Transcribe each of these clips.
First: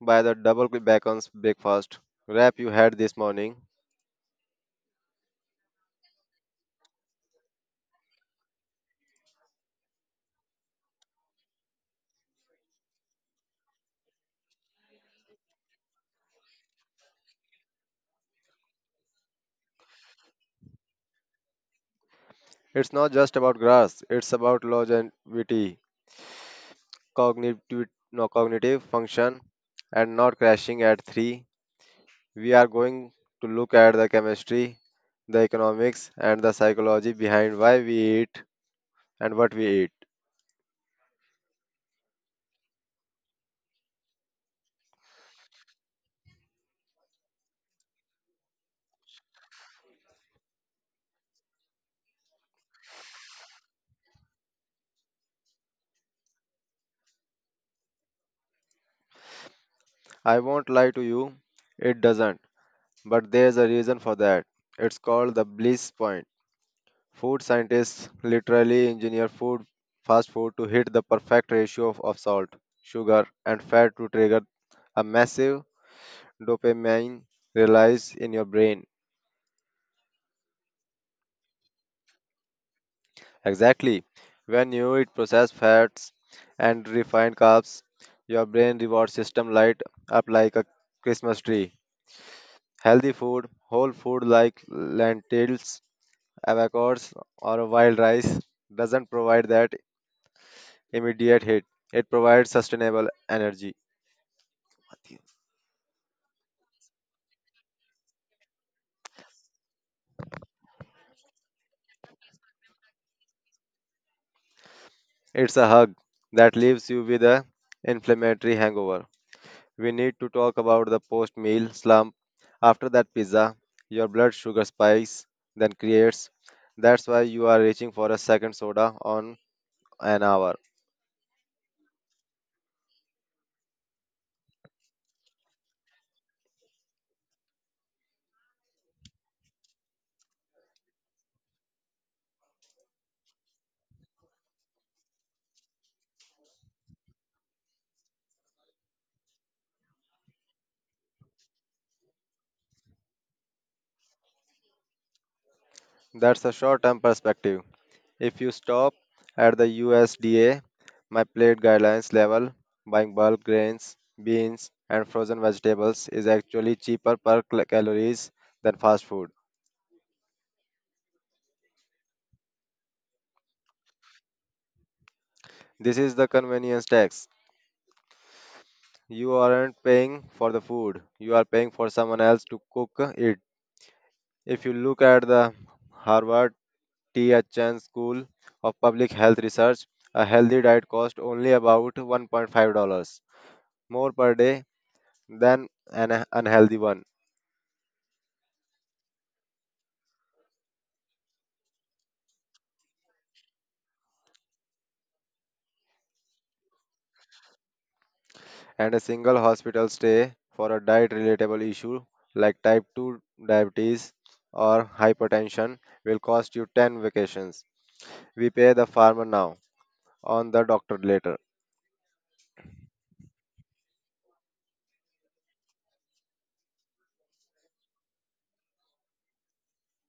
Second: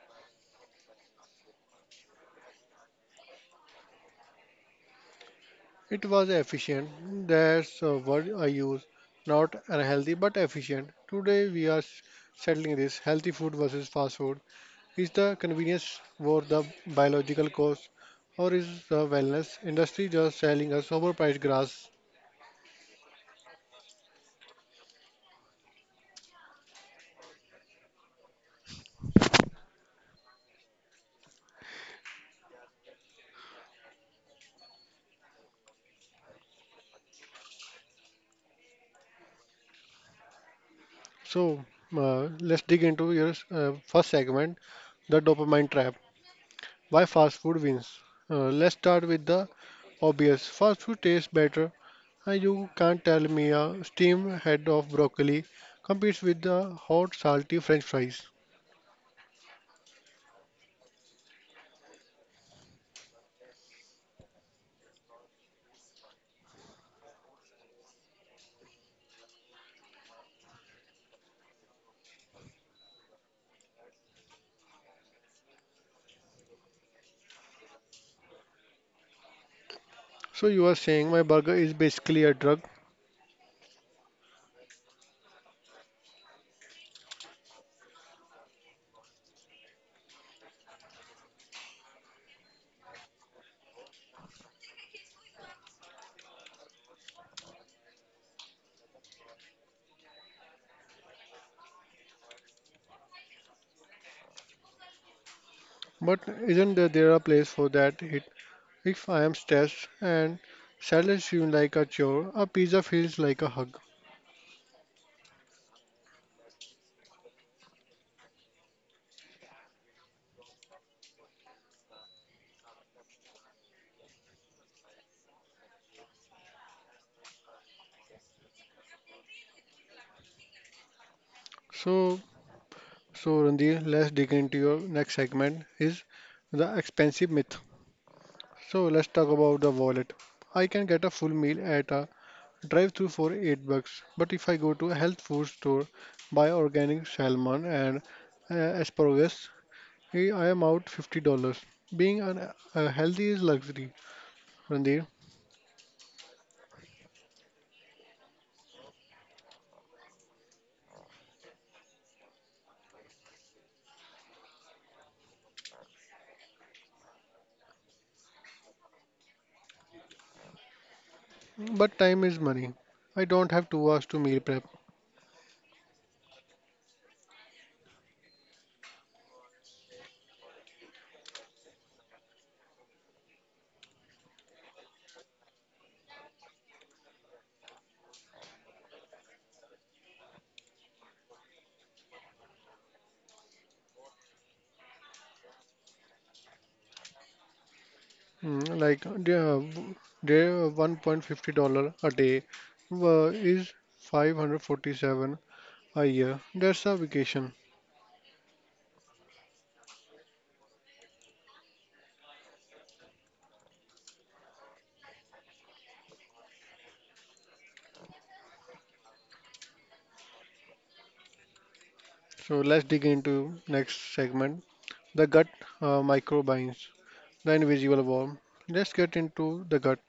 by the double bacon's breakfast wrap you had this morning. It was efficient. That's a word I use. Not unhealthy, but efficient. Today we are settling this healthy food versus fast food. Is the convenience worth the biological cost, or is the wellness industry just selling us overpriced grass? It's not just about grass, it's about longevity, cognitive, no, cognitive function, and not crashing at 3. We are going to look at the chemistry, the economics, and the psychology behind why we eat and what we eat. So let's dig into your first segment, the dopamine trap. Why fast food wins? Let's start with the obvious. Fast food tastes better. You can't tell me a steamed head of broccoli competes with the hot, salty French fries. I won't lie to you, it doesn't. But there's a reason for that. It's called the bliss point. Food scientists literally engineer food, fast food, to hit the perfect ratio of salt, sugar, and fat to trigger a massive dopamine release in your brain. So you are saying my burger is basically a drug? Exactly. When you eat processed fats and refined carbs, your brain reward system light up like a Christmas tree. Healthy food, whole food like lentils, Avocos or wild rice doesn't provide that immediate hit. It provides sustainable energy. But isn't there a place for that hit? If I am stressed and salad seems like a chore, a pizza feels like a hug. It's a hug that leaves you with a inflammatory hangover. We need to talk about the post meal slump. After that pizza, your blood sugar spikes, then creates. That's why you are reaching for a second soda on an hour. So So, Randhir, let's dig into your next segment is the expensive myth. So let's talk about the wallet. I can get a full meal at a drive-through for 8 bucks, but if I go to a health food store, buy organic salmon and uh, asparagus, I am out $50. Being healthy is luxury, Randhir, That's a short term perspective. If you stop at the USDA, my plate guidelines level, buying bulk grains, beans, and frozen vegetables is actually cheaper per calories than fast food. but time is money. I don't have 2 hours to meal prep. This is the convenience tax. You aren't paying for the food, you are paying for someone else to cook it. If you look at the Harvard T. H. Chan School of Public Health Research, a healthy diet costs only about $1.5 more per day than an unhealthy one. Like their $1.50 a day uh, is 547 a year. That's a vacation. And a single hospital stay for a diet relatable issue like type 2 diabetes or hypertension will cost you 10 vacations. We pay the farmer now, on the doctor later. So let's dig into next segment, the gut microbiomes, the invisible worm. Let's get into the gut.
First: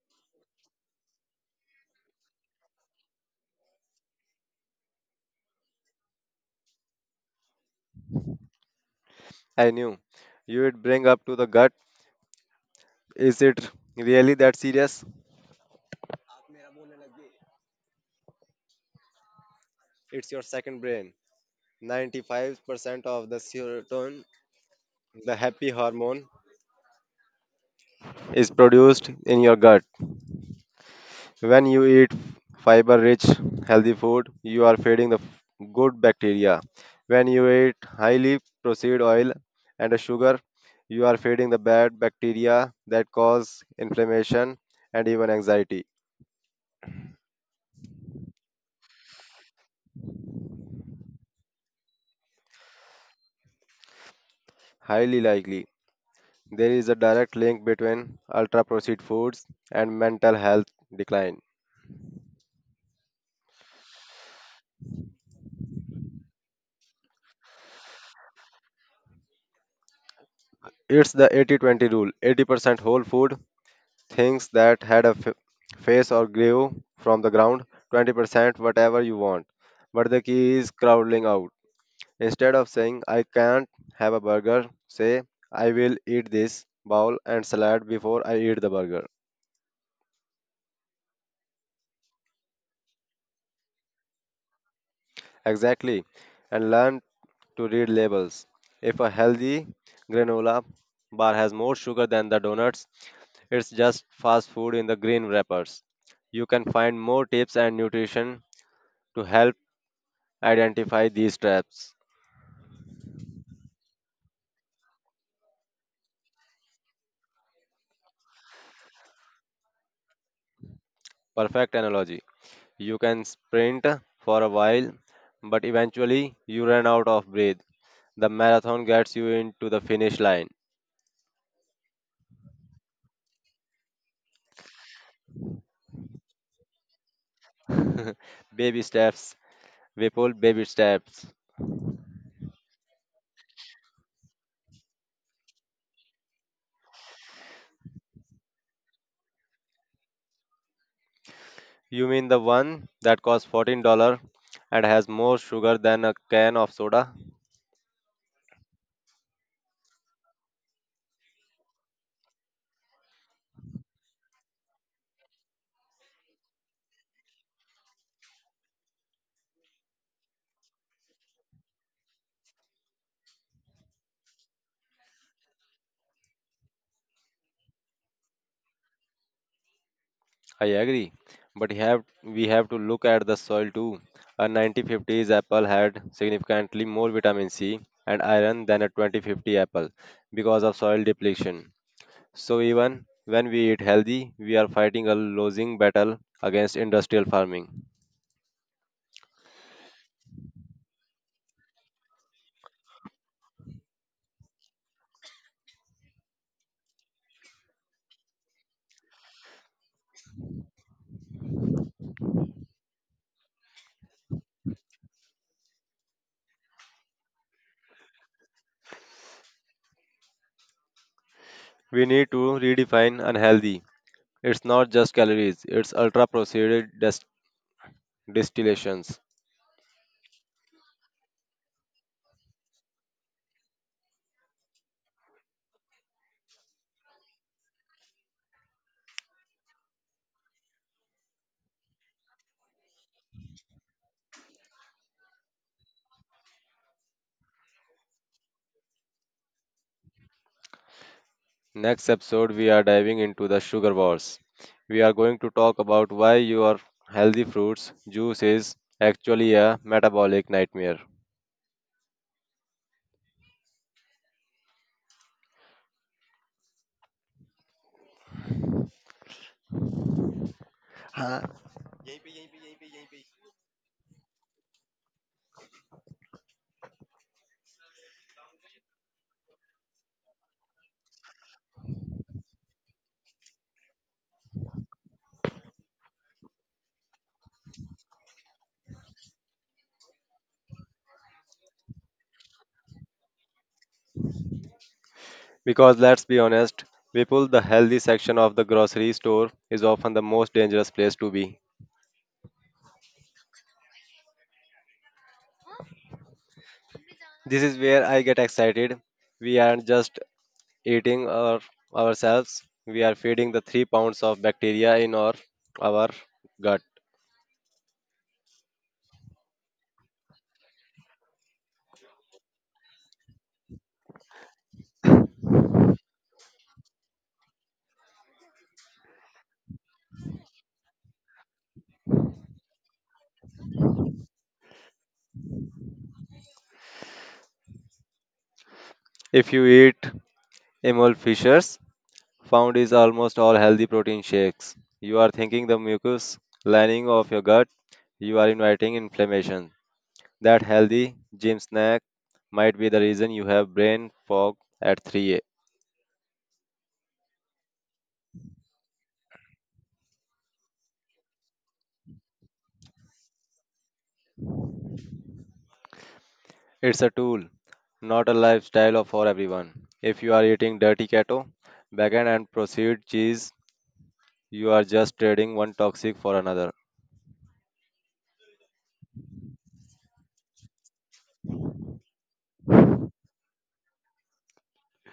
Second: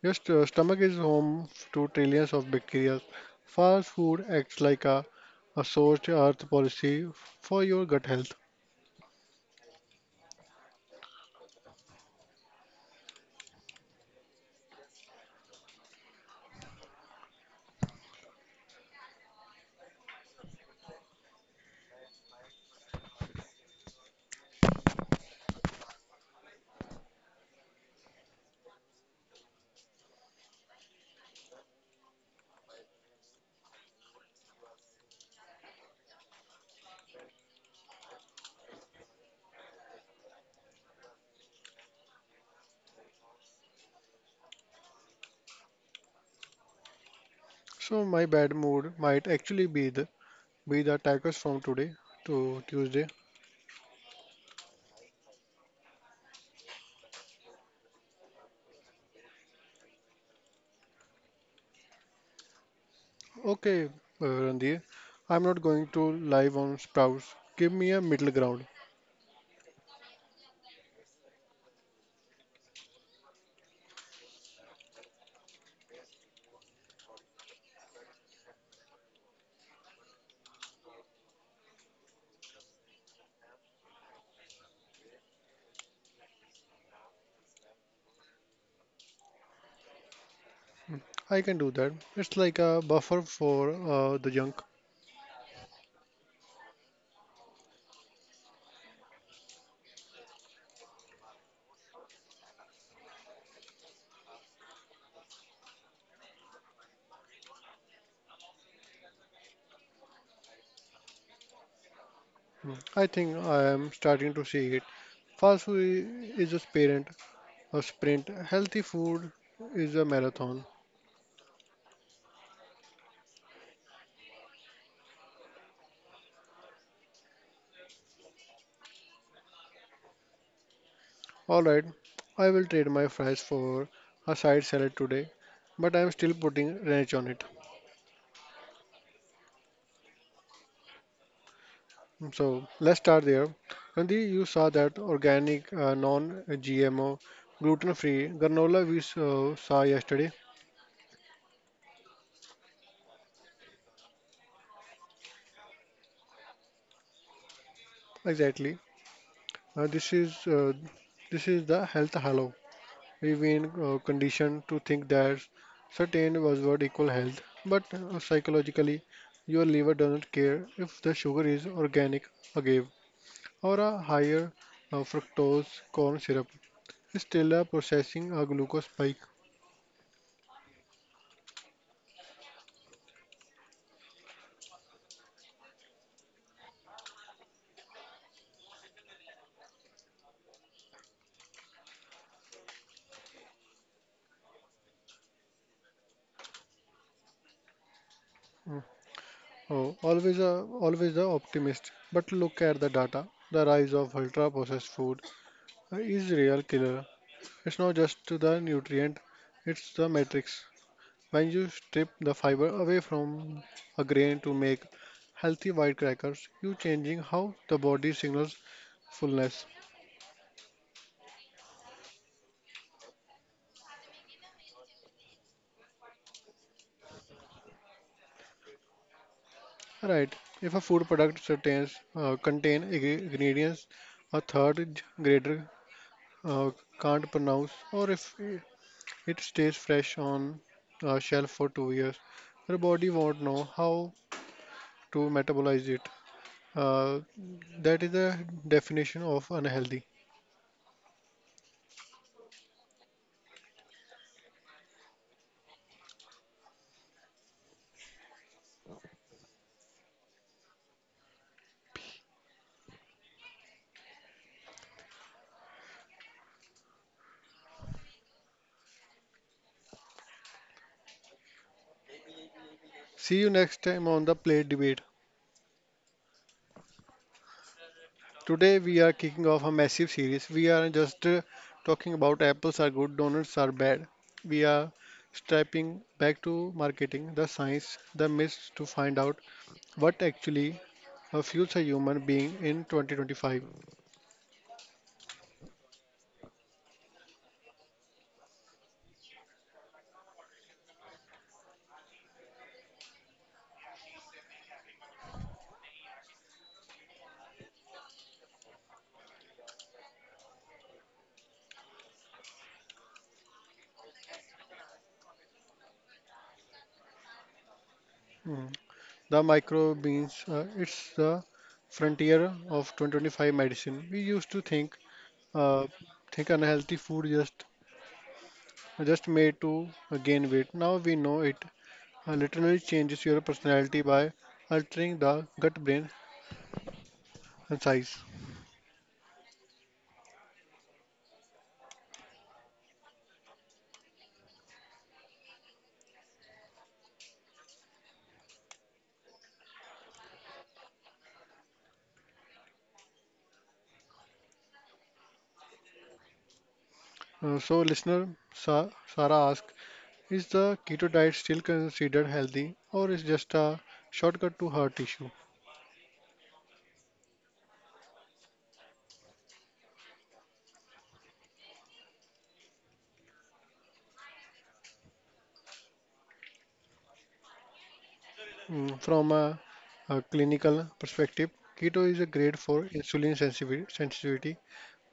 Your stomach is home to trillions of bacteria. Fast food acts like a source earth policy for your gut health. I knew you would bring up to the gut. Is it really that serious? It's your second brain. 95% of the serotonin, the happy hormone, is produced in your gut. So when you eat fiber rich, healthy food, you are feeding the good bacteria. When you eat highly processed oil and sugar, you are feeding the bad bacteria that cause inflammation and even anxiety. So my bad mood might actually be the attackers from today to Tuesday. Highly likely, there is a direct link between ultra processed foods and mental health decline. Okay, Randhir, I'm not going to live on Sprouts. Give me a middle ground. It's the 80-20 rule. 80% whole food, things that had a face or grew from the ground, 20% whatever you want. But the key is crowding out. Instead of saying, "I can't have a burger," say, "I will eat this bowl and salad before I eat the burger." I can do that. It's like a buffer for the junk. Exactly. And learn to read labels. If a healthy granola bar has more sugar than the donuts, it's just fast food in the green wrappers. You can find more tips and nutrition to help identify these traps. Mm. I think I am starting to see it. Fast food is a sprint. Healthy food is a marathon. Perfect analogy. You can sprint for a while, but eventually you run out of breath. The marathon gets you into the finish line. All right, I will trade my fries for a side salad today, but I am still putting ranch on it. Baby steps, Vipul, baby steps. So let's start there. Nandi, you saw that organic, non-GMO, gluten-free granola we saw yesterday. You mean the one that costs $14 and has more sugar than a can of soda? Exactly. This is the health halo. We've been conditioned to think that certain buzzword equal health, but psychologically, your liver doesn't care if the sugar is organic agave or a higher fructose corn syrup. It's still a processing a glucose spike. I agree, but have we have to look at the soil too. A 1950s apple had significantly more vitamin C and iron than a 2050 apple because of soil depletion. So even when we eat healthy, we are fighting a losing battle against industrial farming. Mm. Oh, always always the optimist. But look at the data. The rise of ultra-processed food is real killer. It's not just to the nutrient, it's the matrix. When you strip the fiber away from a grain to make healthy white crackers, you're changing how the body signals fullness. We need to redefine unhealthy. It's not just calories; it's ultra-processed distillations. Right. If a food product contains ingredients a third grader uh, can't pronounce, or if it stays fresh on a shelf for 2 years. Your body won't know how to metabolize it. Uh, that is the definition of unhealthy. Next episode, we are diving into the sugar wars. We are going to talk about why your healthy fruits juice is actually a metabolic nightmare. Uh, See you next time on the plate debate. Today we are kicking off a massive series. We are just talking about apples are good, donuts are bad. We are strapping back to marketing, the science, the myths to find out what actually fuels a human being in 2025. Because let's be honest, people, the healthy section of the grocery store is often the most dangerous place to be. This is where I get excited. We aren't just eating ourselves, we are feeding the 3 pounds of bacteria in our gut. Mm. The microbes, it's the frontier of 2025 medicine. We used to uh, think unhealthy food just made to gain weight. Now we know it literally changes your personality by altering the gut-brain size. If you eat Emil Fishers, found is almost all healthy protein shakes. You are thinking the mucus lining of your gut, you are inviting inflammation. That healthy gym snack might be the reason you have brain fog at 3 a. m. So, listener Sarah asks, is the keto diet still considered healthy, or is just a shortcut to heart issue? It's a tool, not a lifestyle for everyone. If you are eating dirty keto, bacon and processed cheese, you are just trading one toxic for another. From a clinical perspective, keto is a grade for insulin sensitivity,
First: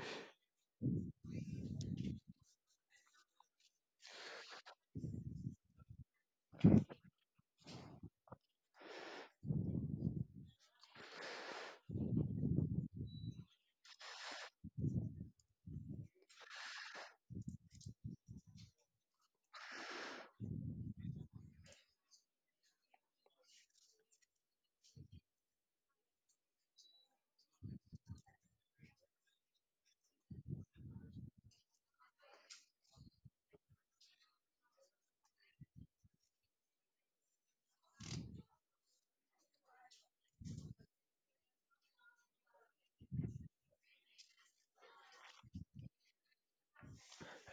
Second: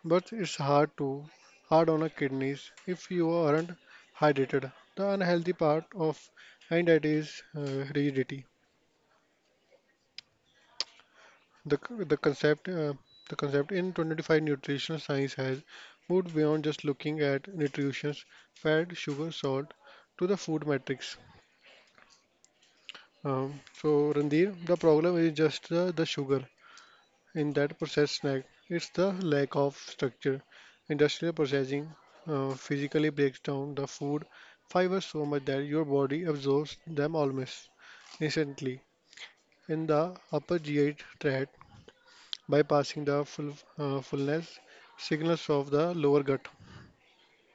but it's hard on the kidneys if you aren't hydrated. The unhealthy part of and that is rigidity. The c- the concept uh, the concept in 2025 nutritional science has moved beyond just looking at nutrition, fat, sugar, salt to the food matrix. So, Randir, the problem is just the sugar in that processed snack. It's the lack of structure. Industrial processing physically breaks down the food fibers so much that your body absorbs them almost instantly in the upper GI tract, bypassing the fullness signals of the lower gut.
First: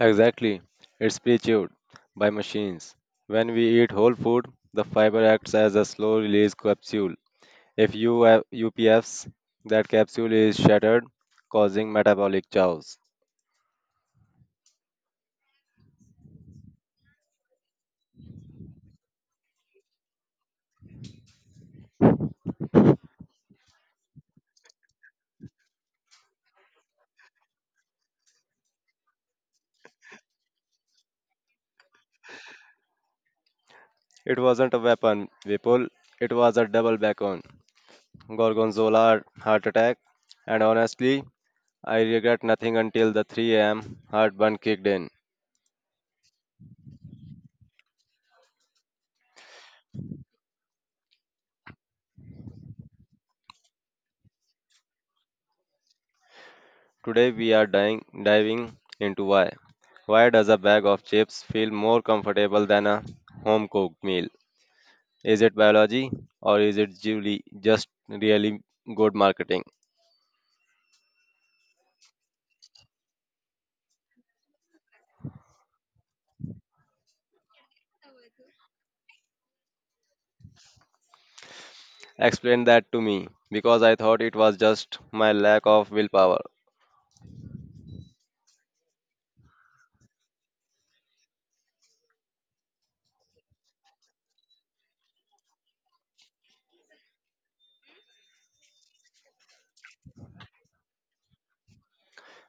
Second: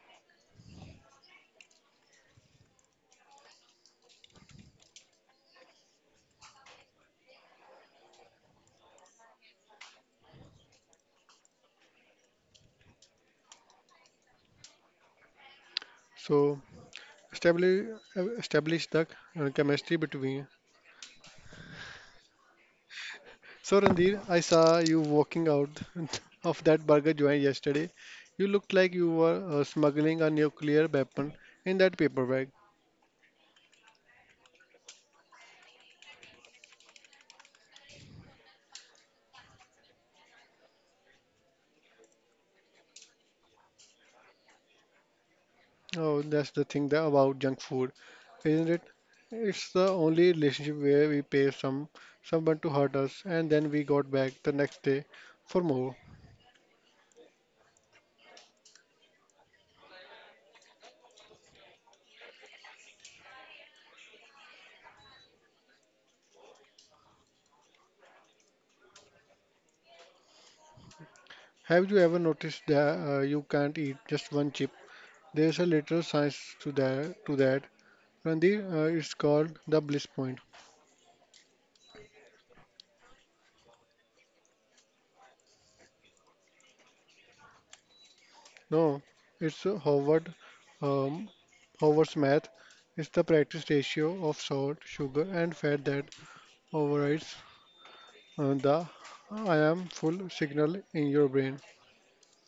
Exactly. It's pre-chewed by machines. When we eat whole food, the fiber acts as a slow release capsule. If UF UPF's that capsule is shattered, causing metabolic chaos. So, establish, establish the chemistry between So, Randir, I saw you walking out of that burger joint yesterday. You looked like you were smuggling a nuclear weapon in that paper bag. It wasn't a weapon, Vipul. It was a double backbone. Gorgonzola heart attack. And honestly, I regret nothing until the 3 a.m. heartburn kicked in. Oh, that's the thing that about junk food, isn't it? It's the only relationship where we pay someone to hurt us, and then we got back the next day for more. Today we are diving into why. Why does a bag of chips feel more comfortable than a home cooked meal? Is it biology or is it really just really good marketing? Have you ever noticed that you can't eat just one chip? There's a literal science to that. Randir, it's called the bliss point. Explained that to me because I thought it was just my lack of willpower. No, it's um, Howard's math. It's the practice ratio of salt, sugar, and fat that overrides the I am full signal in your brain.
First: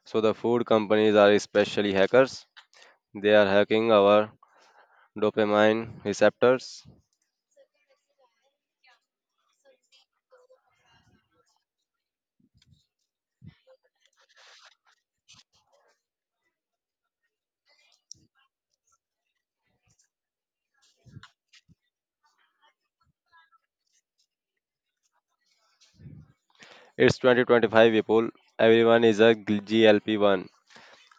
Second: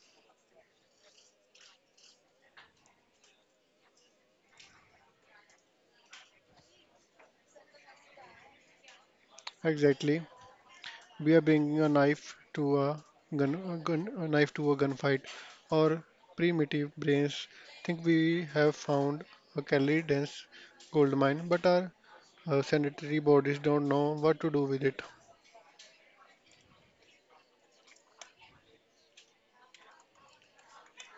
So the food companies are especially hackers. They are hacking our dopamine receptors. Exactly. We are bringing a knife to a gunfight. Our primitive brains think we have found a calorie dense gold mine, but our sanitary bodies don't know what to do with it. It's 2025 people. Everyone is a GLP-1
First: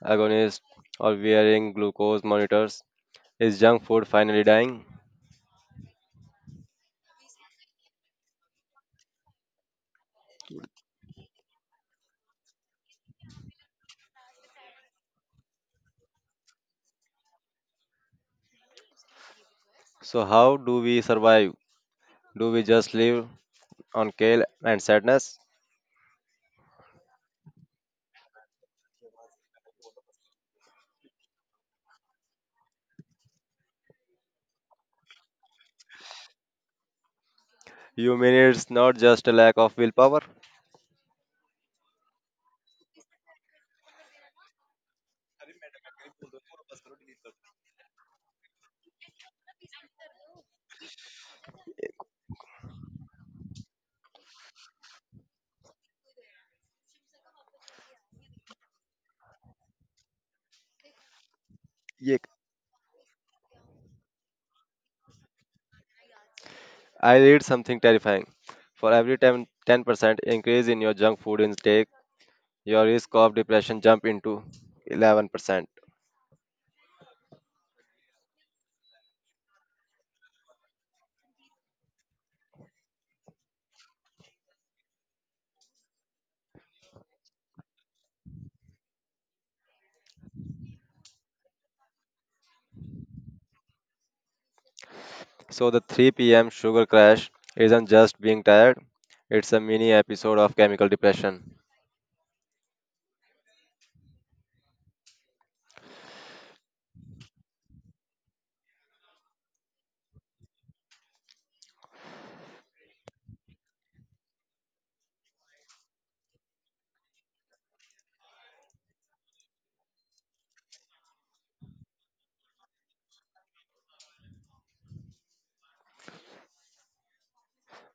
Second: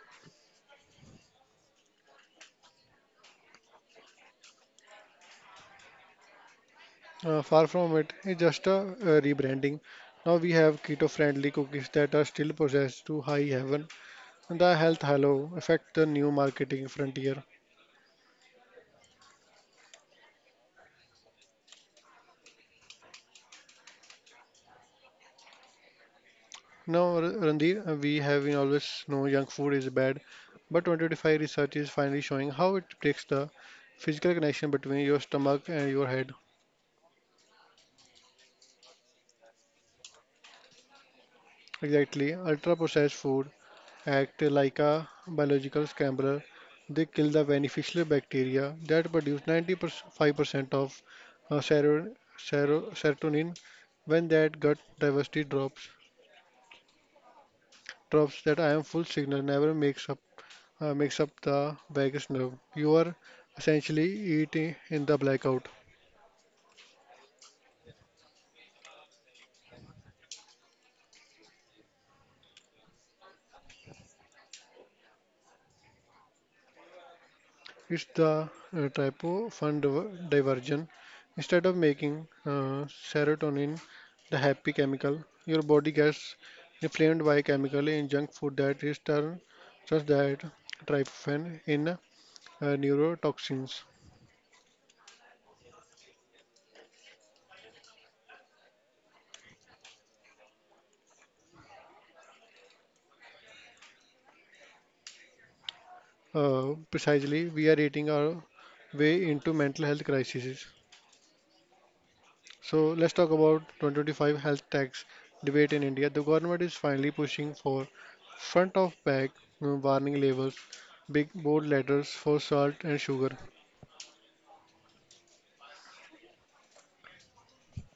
agonist or wearing glucose monitors. Is junk food finally dying? Far from it, it's just a rebranding. Now we have keto-friendly cookies that are still processed to high heaven, and the health halo affect the new marketing frontier. So how do we survive? Do we just live on kale and sadness? Now, Randir, we have been always know junk food is bad, but 2025 research is finally showing how it breaks the physical connection between your stomach and your head. You mean it's not just a lack of willpower? Exactly, ultra-processed food act like a biological scrambler. They kill the beneficial bacteria that produce 95% of uh, sero- serotonin. When that gut diversity drops that I am full signal never makes up the Yeah, vagus nerve. You are essentially eating in the blackout. I read something terrifying. For every 10% increase in your junk food intake, your risk of depression jump into 11%. It's the typo diversion. Instead of making serotonin, the happy chemical, your body gets inflamed by chemical in junk food that is turned just that tryptophan in neurotoxins. So the 3 p.m. sugar crash isn't just being tired, it's a mini episode of chemical depression. Precisely, we are eating our way into mental health crises. So let's talk about 2025 health tax debate in India. The government is finally pushing for front of bag warning labels, big bold letters for salt and sugar.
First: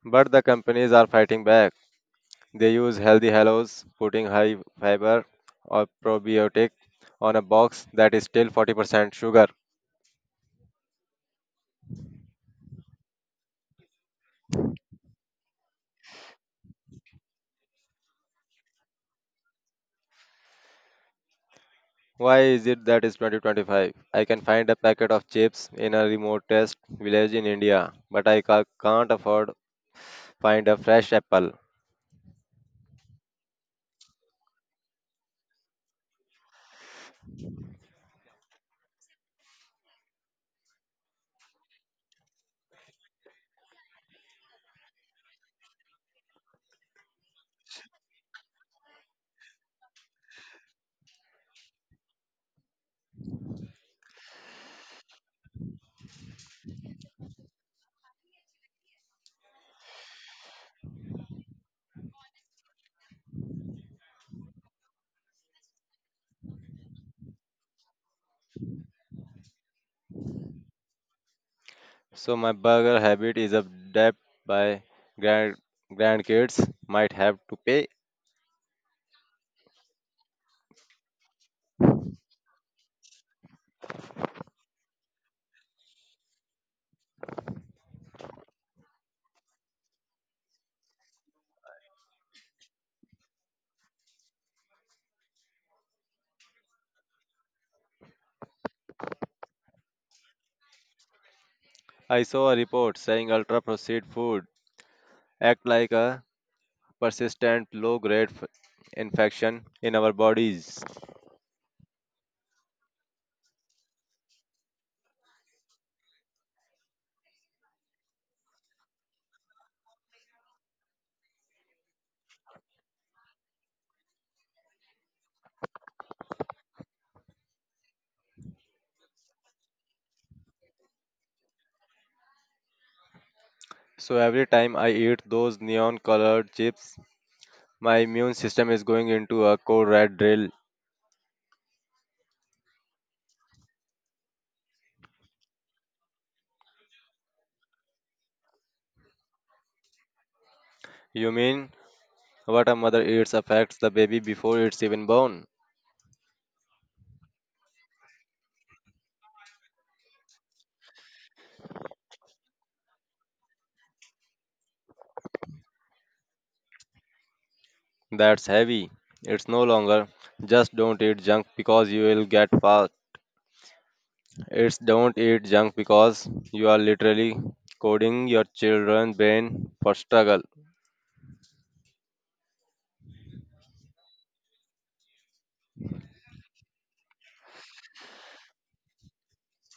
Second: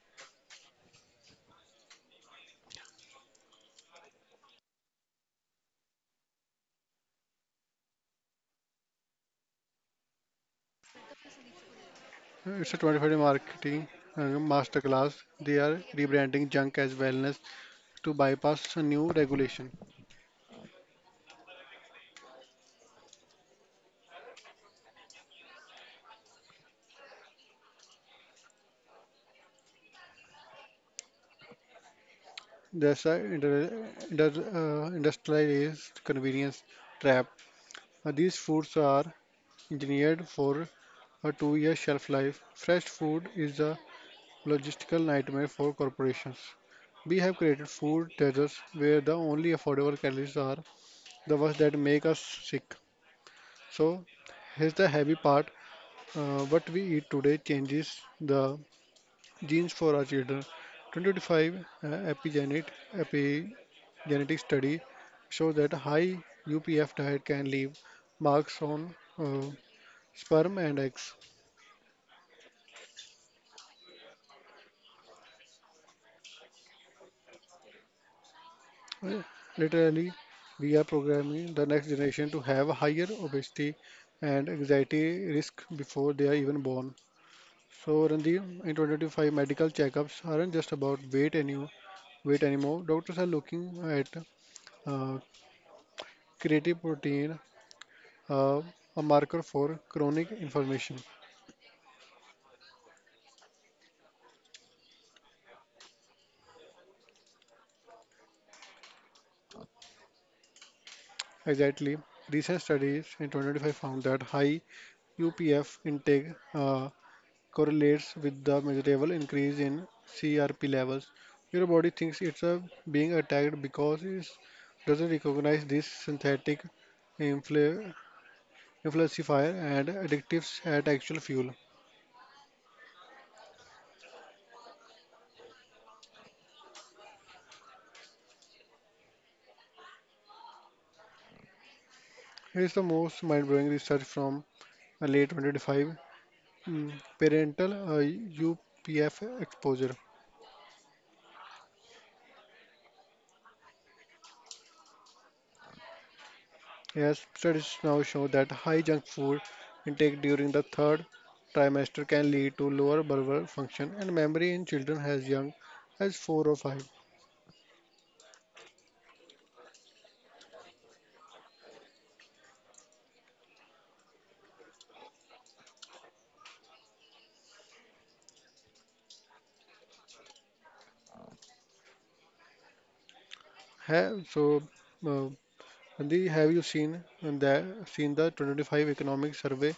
But the companies are fighting back. They use healthy hellos, putting high fiber or probiotic on a box that is still 40% sugar. It's a 25-day marketing uh, masterclass. They are rebranding junk as wellness to bypass a new regulation. Why is it that it's 2025? I can find a packet of chips in a remotest village in India, but I can't afford find a fresh apple. There's a industrialized convenience trap. These foods are engineered for a 2 year shelf life. Fresh food is a logistical nightmare for corporations. We have created food deserts where the only affordable calories are the ones that make us sick. So, here's the heavy part. What we eat today changes the genes for our children. 2025 epigenet, epigenetic study shows that high UPF diet can leave marks on sperm and eggs. So my burger habit is a debt by grand grandkids might have to pay. Uh, Literally, we are programming the next generation to have higher obesity and anxiety risk before they are even born. So, Randeep, in 2025, medical checkups aren't just about weight anymore. Doctors are looking at uh, creative protein, uh, a marker for chronic inflammation. I saw a report saying ultra processed food act like a persistent low grade infection in our bodies. Exactly. Recent studies in 2025 found that high UPF intake uh, correlates with the measurable increase in CRP levels. Your body thinks it's being attacked because it doesn't recognize this synthetic infl- inflacifier and addictives at actual fuel. So every time I eat those neon colored chips, my immune system is going into a code red drill. Here's the most mind-blowing research from late 2025 mm, parental UPF exposure. You mean, what a mother eats affects the baby before it's even born. Yes, studies now show that high junk food intake during the third trimester can lead to lower bulbar function and memory in children as young as four or five. That's heavy. It's no longer just don't eat junk because you will get fat. It's don't eat junk because you are literally coding your children's brain for struggle. So, uh, Nandi, have you seen the 2025 economic survey?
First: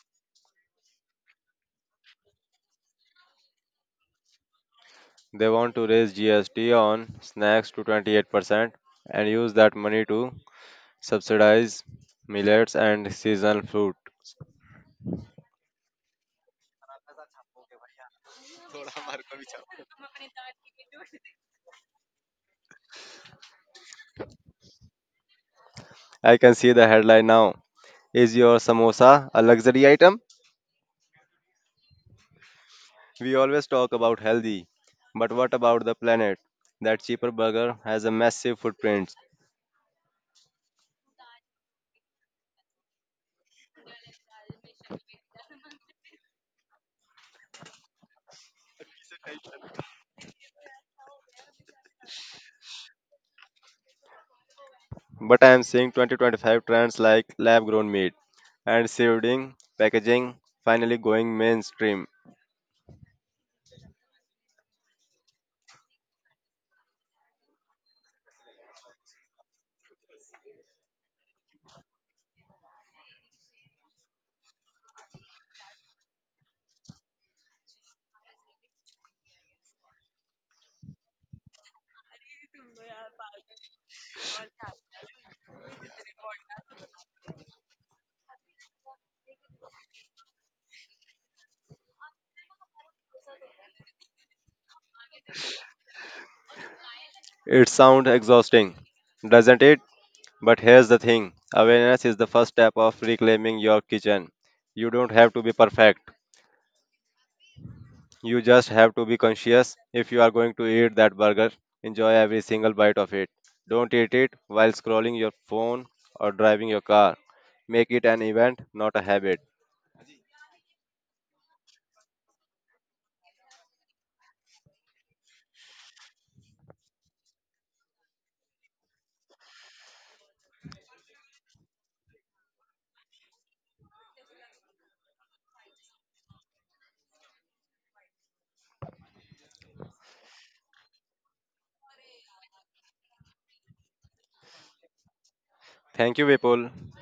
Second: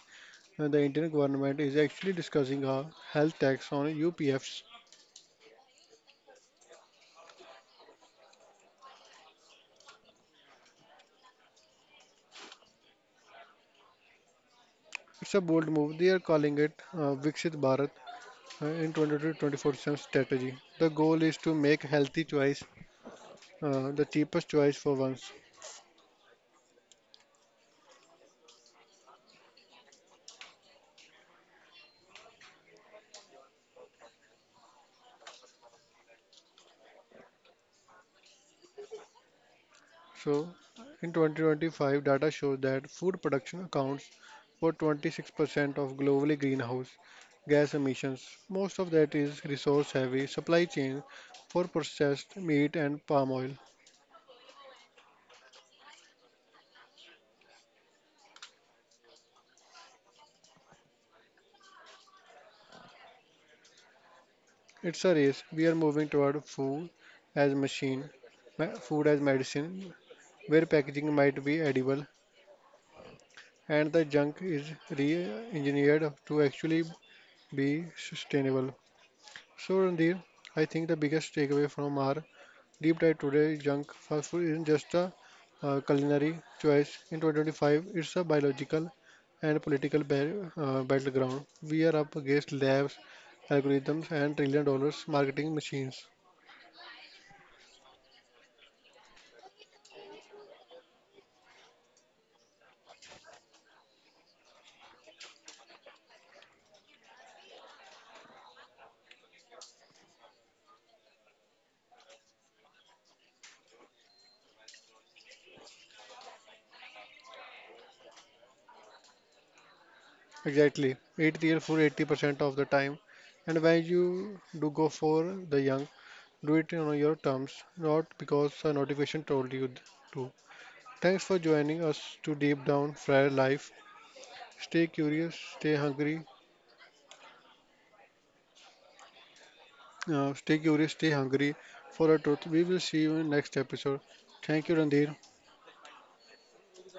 The Indian government is actually discussing a health tax on UPFs. They want to raise GST on snacks to 28% and use that money to subsidize millets and seasonal fruit. It's a bold move. They are calling it Viksit Bharat in 2024 strategy. The goal is to make healthy choice the cheapest choice for once. I can see the headline now. Is your samosa a luxury item? We always talk about healthy, but what about the planet? That cheaper burger has a massive footprint. So, in 2025, data shows that food production accounts for 26% of globally greenhouse gas emissions. Most of that is resource-heavy supply chain for processed meat and palm oil. But I am seeing 2025 trends like lab grown meat and shielding packaging finally going mainstream. It's a race. We are moving toward food as machine, as medicine, where packaging might be edible and the junk is re-engineered to actually be sustainable. So, Randir, I think the biggest takeaway from our deep dive today, junk fast food isn't just a culinary choice. In 2025, it's a biological and political battleground. We are up against labs, algorithms, and trillion dollars marketing machines. It sounds exhausting, doesn't it? But here's the thing, awareness is the first step of reclaiming your kitchen. You don't have to be perfect. You just have to be conscious if you are going to eat that burger. Enjoy every single bite of it. Don't eat it while scrolling your phone or driving your car. Make it an event, not a habit. Exactly. Eat real food 80% of the time. And when you do go for the young, do it on your terms, not because a notification told you to. Thanks for joining us to deep down Friar Life. Stay curious, stay hungry, stay curious, stay hungry for our truth. We will see you in next episode. Thank you, Randhir. Thank you, Vipul.